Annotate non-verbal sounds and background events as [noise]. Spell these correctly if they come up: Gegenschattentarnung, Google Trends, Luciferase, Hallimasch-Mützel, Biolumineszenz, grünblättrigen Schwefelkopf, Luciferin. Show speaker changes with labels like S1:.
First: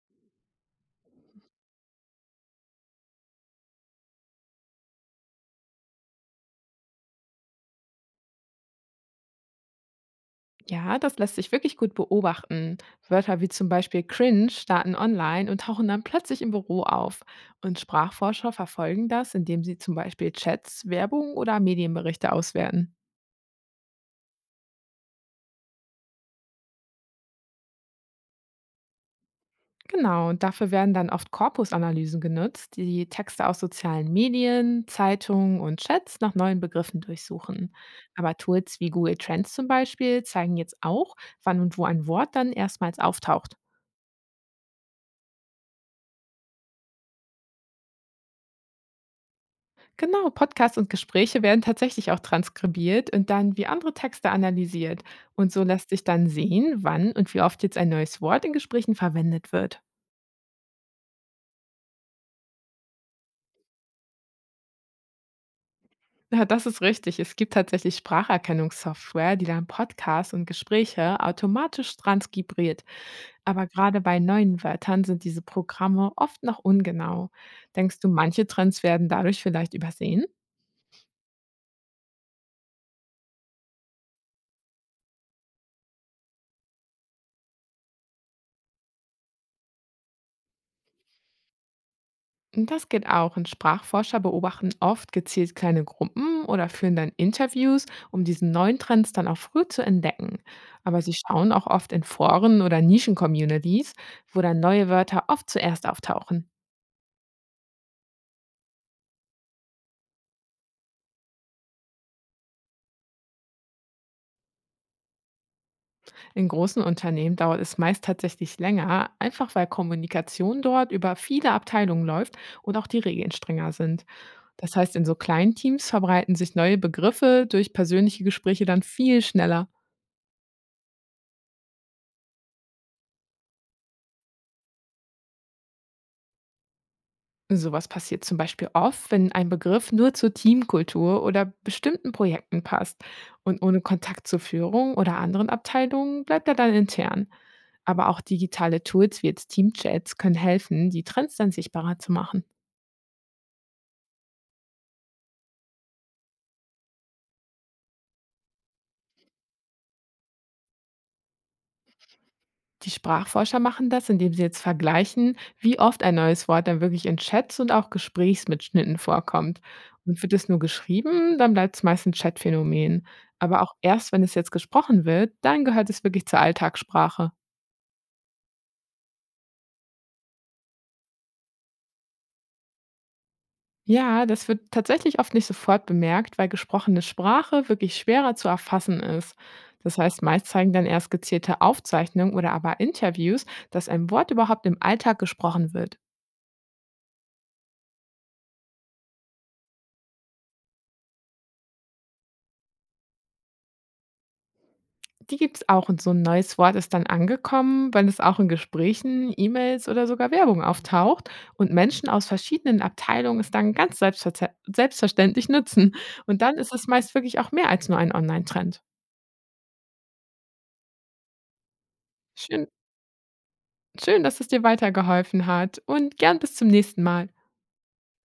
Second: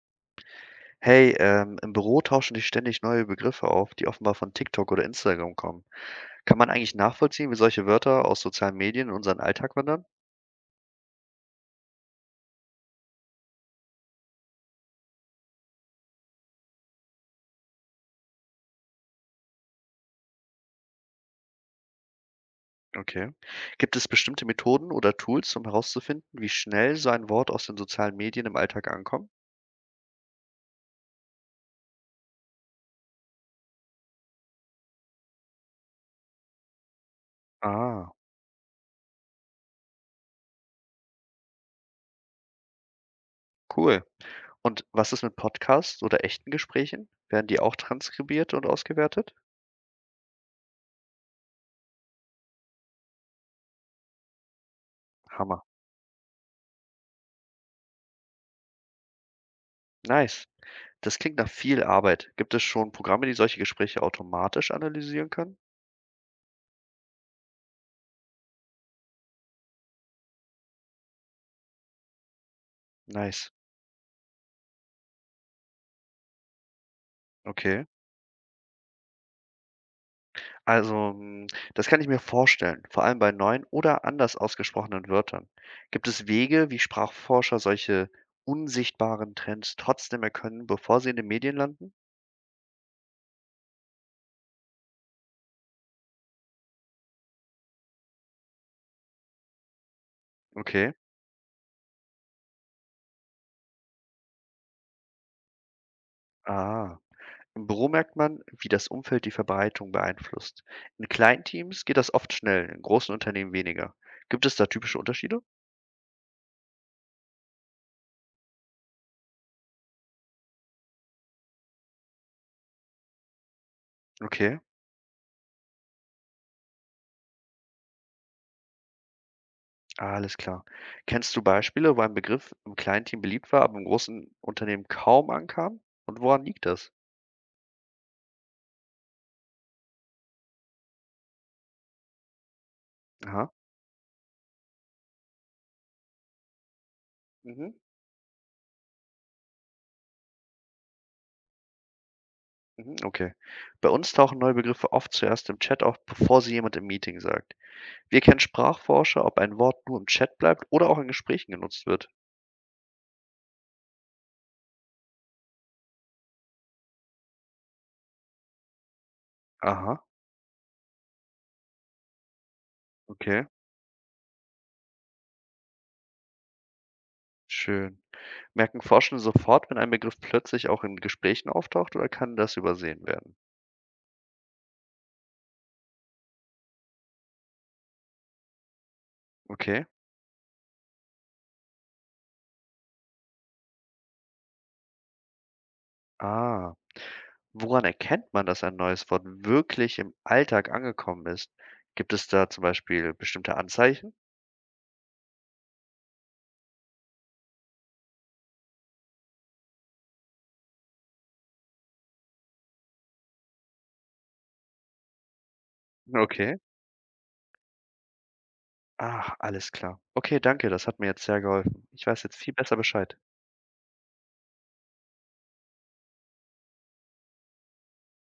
S1: Hey, im Büro tauschen sich ständig neue Begriffe auf, die offenbar von TikTok oder Instagram kommen. Kann man eigentlich nachvollziehen, wie solche Wörter aus sozialen Medien in unseren Alltag wandern?
S2: Ja, das lässt sich wirklich gut beobachten. Wörter wie zum Beispiel cringe starten online und tauchen dann plötzlich im Büro auf. Und Sprachforscher verfolgen das, indem sie zum Beispiel Chats, Werbung oder Medienberichte auswerten.
S1: Okay. Gibt es bestimmte Methoden oder Tools, um herauszufinden, wie schnell so ein Wort aus den sozialen Medien im Alltag ankommt?
S2: Genau, und dafür werden dann oft Korpusanalysen genutzt, die Texte aus sozialen Medien, Zeitungen und Chats nach neuen Begriffen durchsuchen.
S1: Ah,
S2: Aber Tools wie Google Trends zum Beispiel zeigen jetzt auch, wann und wo ein Wort dann erstmals auftaucht.
S1: cool. Und was ist mit Podcasts oder echten Gesprächen? Werden die auch transkribiert und ausgewertet?
S2: Genau, Podcasts und Gespräche werden tatsächlich auch transkribiert und dann wie andere Texte analysiert. Und
S1: Hammer.
S2: so lässt sich dann sehen, wann und wie oft jetzt ein neues Wort in Gesprächen verwendet wird. [laughs]
S1: Nice. Das klingt nach viel Arbeit. Gibt es schon Programme, die solche Gespräche automatisch analysieren können?
S2: Ja, das ist richtig. Es gibt tatsächlich Spracherkennungssoftware, die dann Podcasts und Gespräche automatisch transkribiert.
S1: Nice.
S2: Aber gerade bei neuen Wörtern sind diese Programme oft noch ungenau.
S1: Okay.
S2: Denkst du, manche Trends werden dadurch vielleicht übersehen?
S1: Also, das kann ich mir vorstellen, vor allem bei neuen oder anders ausgesprochenen Wörtern. Gibt es Wege, wie Sprachforscher solche unsichtbaren Trends trotzdem erkennen, bevor sie in den Medien landen?
S2: Das geht auch. Und Sprachforscher beobachten oft gezielt kleine Gruppen oder führen dann Interviews, um diesen neuen Trends dann auch früh zu entdecken.
S1: Okay.
S2: Aber sie schauen auch oft in Foren oder Nischen-Communities, wo dann neue Wörter oft zuerst auftauchen.
S1: Ah. Im Büro merkt man, wie das Umfeld die Verbreitung beeinflusst. In kleinen Teams geht das oft schnell, in großen Unternehmen weniger. Gibt es da typische Unterschiede?
S2: In großen Unternehmen dauert es meist tatsächlich länger, einfach weil Kommunikation dort über viele Abteilungen läuft und auch die Regeln strenger sind.
S1: Okay,
S2: Das heißt, in so kleinen Teams verbreiten sich neue Begriffe durch persönliche Gespräche dann viel schneller.
S1: alles klar. Kennst du Beispiele, wo ein Begriff im kleinen Team beliebt war, aber im großen Unternehmen kaum ankam? Und woran liegt das?
S2: Sowas passiert zum Beispiel oft, wenn ein Begriff nur zur Teamkultur oder bestimmten Projekten passt
S1: Aha.
S2: und ohne Kontakt zur Führung oder anderen Abteilungen bleibt er dann intern.
S1: Mhm.
S2: Aber auch digitale Tools wie jetzt Teamchats können helfen, die Trends dann sichtbarer zu machen.
S1: Mhm, okay. Bei uns tauchen neue Begriffe oft zuerst im Chat auf, bevor sie jemand im Meeting sagt. Wir kennen Sprachforscher, ob ein Wort nur im Chat bleibt oder auch in Gesprächen genutzt wird.
S2: Die Sprachforscher machen das, indem sie jetzt vergleichen, wie oft ein neues Wort dann wirklich in Chats und auch Gesprächsmitschnitten vorkommt.
S1: Aha,
S2: Und wird es nur geschrieben, dann bleibt es meist ein Chatphänomen.
S1: okay,
S2: Aber auch erst, wenn es jetzt gesprochen wird, dann gehört es wirklich zur Alltagssprache.
S1: schön. Merken Forschende sofort, wenn ein Begriff plötzlich auch in Gesprächen auftaucht oder kann das übersehen werden?
S2: Ja, das wird tatsächlich oft nicht sofort bemerkt, weil gesprochene Sprache wirklich schwerer zu erfassen ist.
S1: Okay.
S2: Das heißt, meist zeigen dann erst gezielte Aufzeichnungen oder aber Interviews, dass ein Wort überhaupt im Alltag gesprochen wird.
S1: Ah, woran erkennt man, dass ein neues Wort wirklich im Alltag angekommen ist? Gibt es da zum Beispiel bestimmte Anzeichen?
S2: Die gibt es auch und so ein neues Wort ist dann angekommen, wenn es auch in Gesprächen, E-Mails oder sogar Werbung auftaucht und Menschen aus verschiedenen Abteilungen es dann ganz selbstverständlich nutzen. Und
S1: Okay.
S2: dann ist es meist wirklich auch mehr als nur ein Online-Trend.
S1: Ach, alles klar. Okay, danke, das hat mir jetzt sehr geholfen. Ich weiß jetzt viel
S2: Schön,
S1: besser Bescheid.
S2: Schön, dass es dir weitergeholfen hat und gern bis zum nächsten Mal.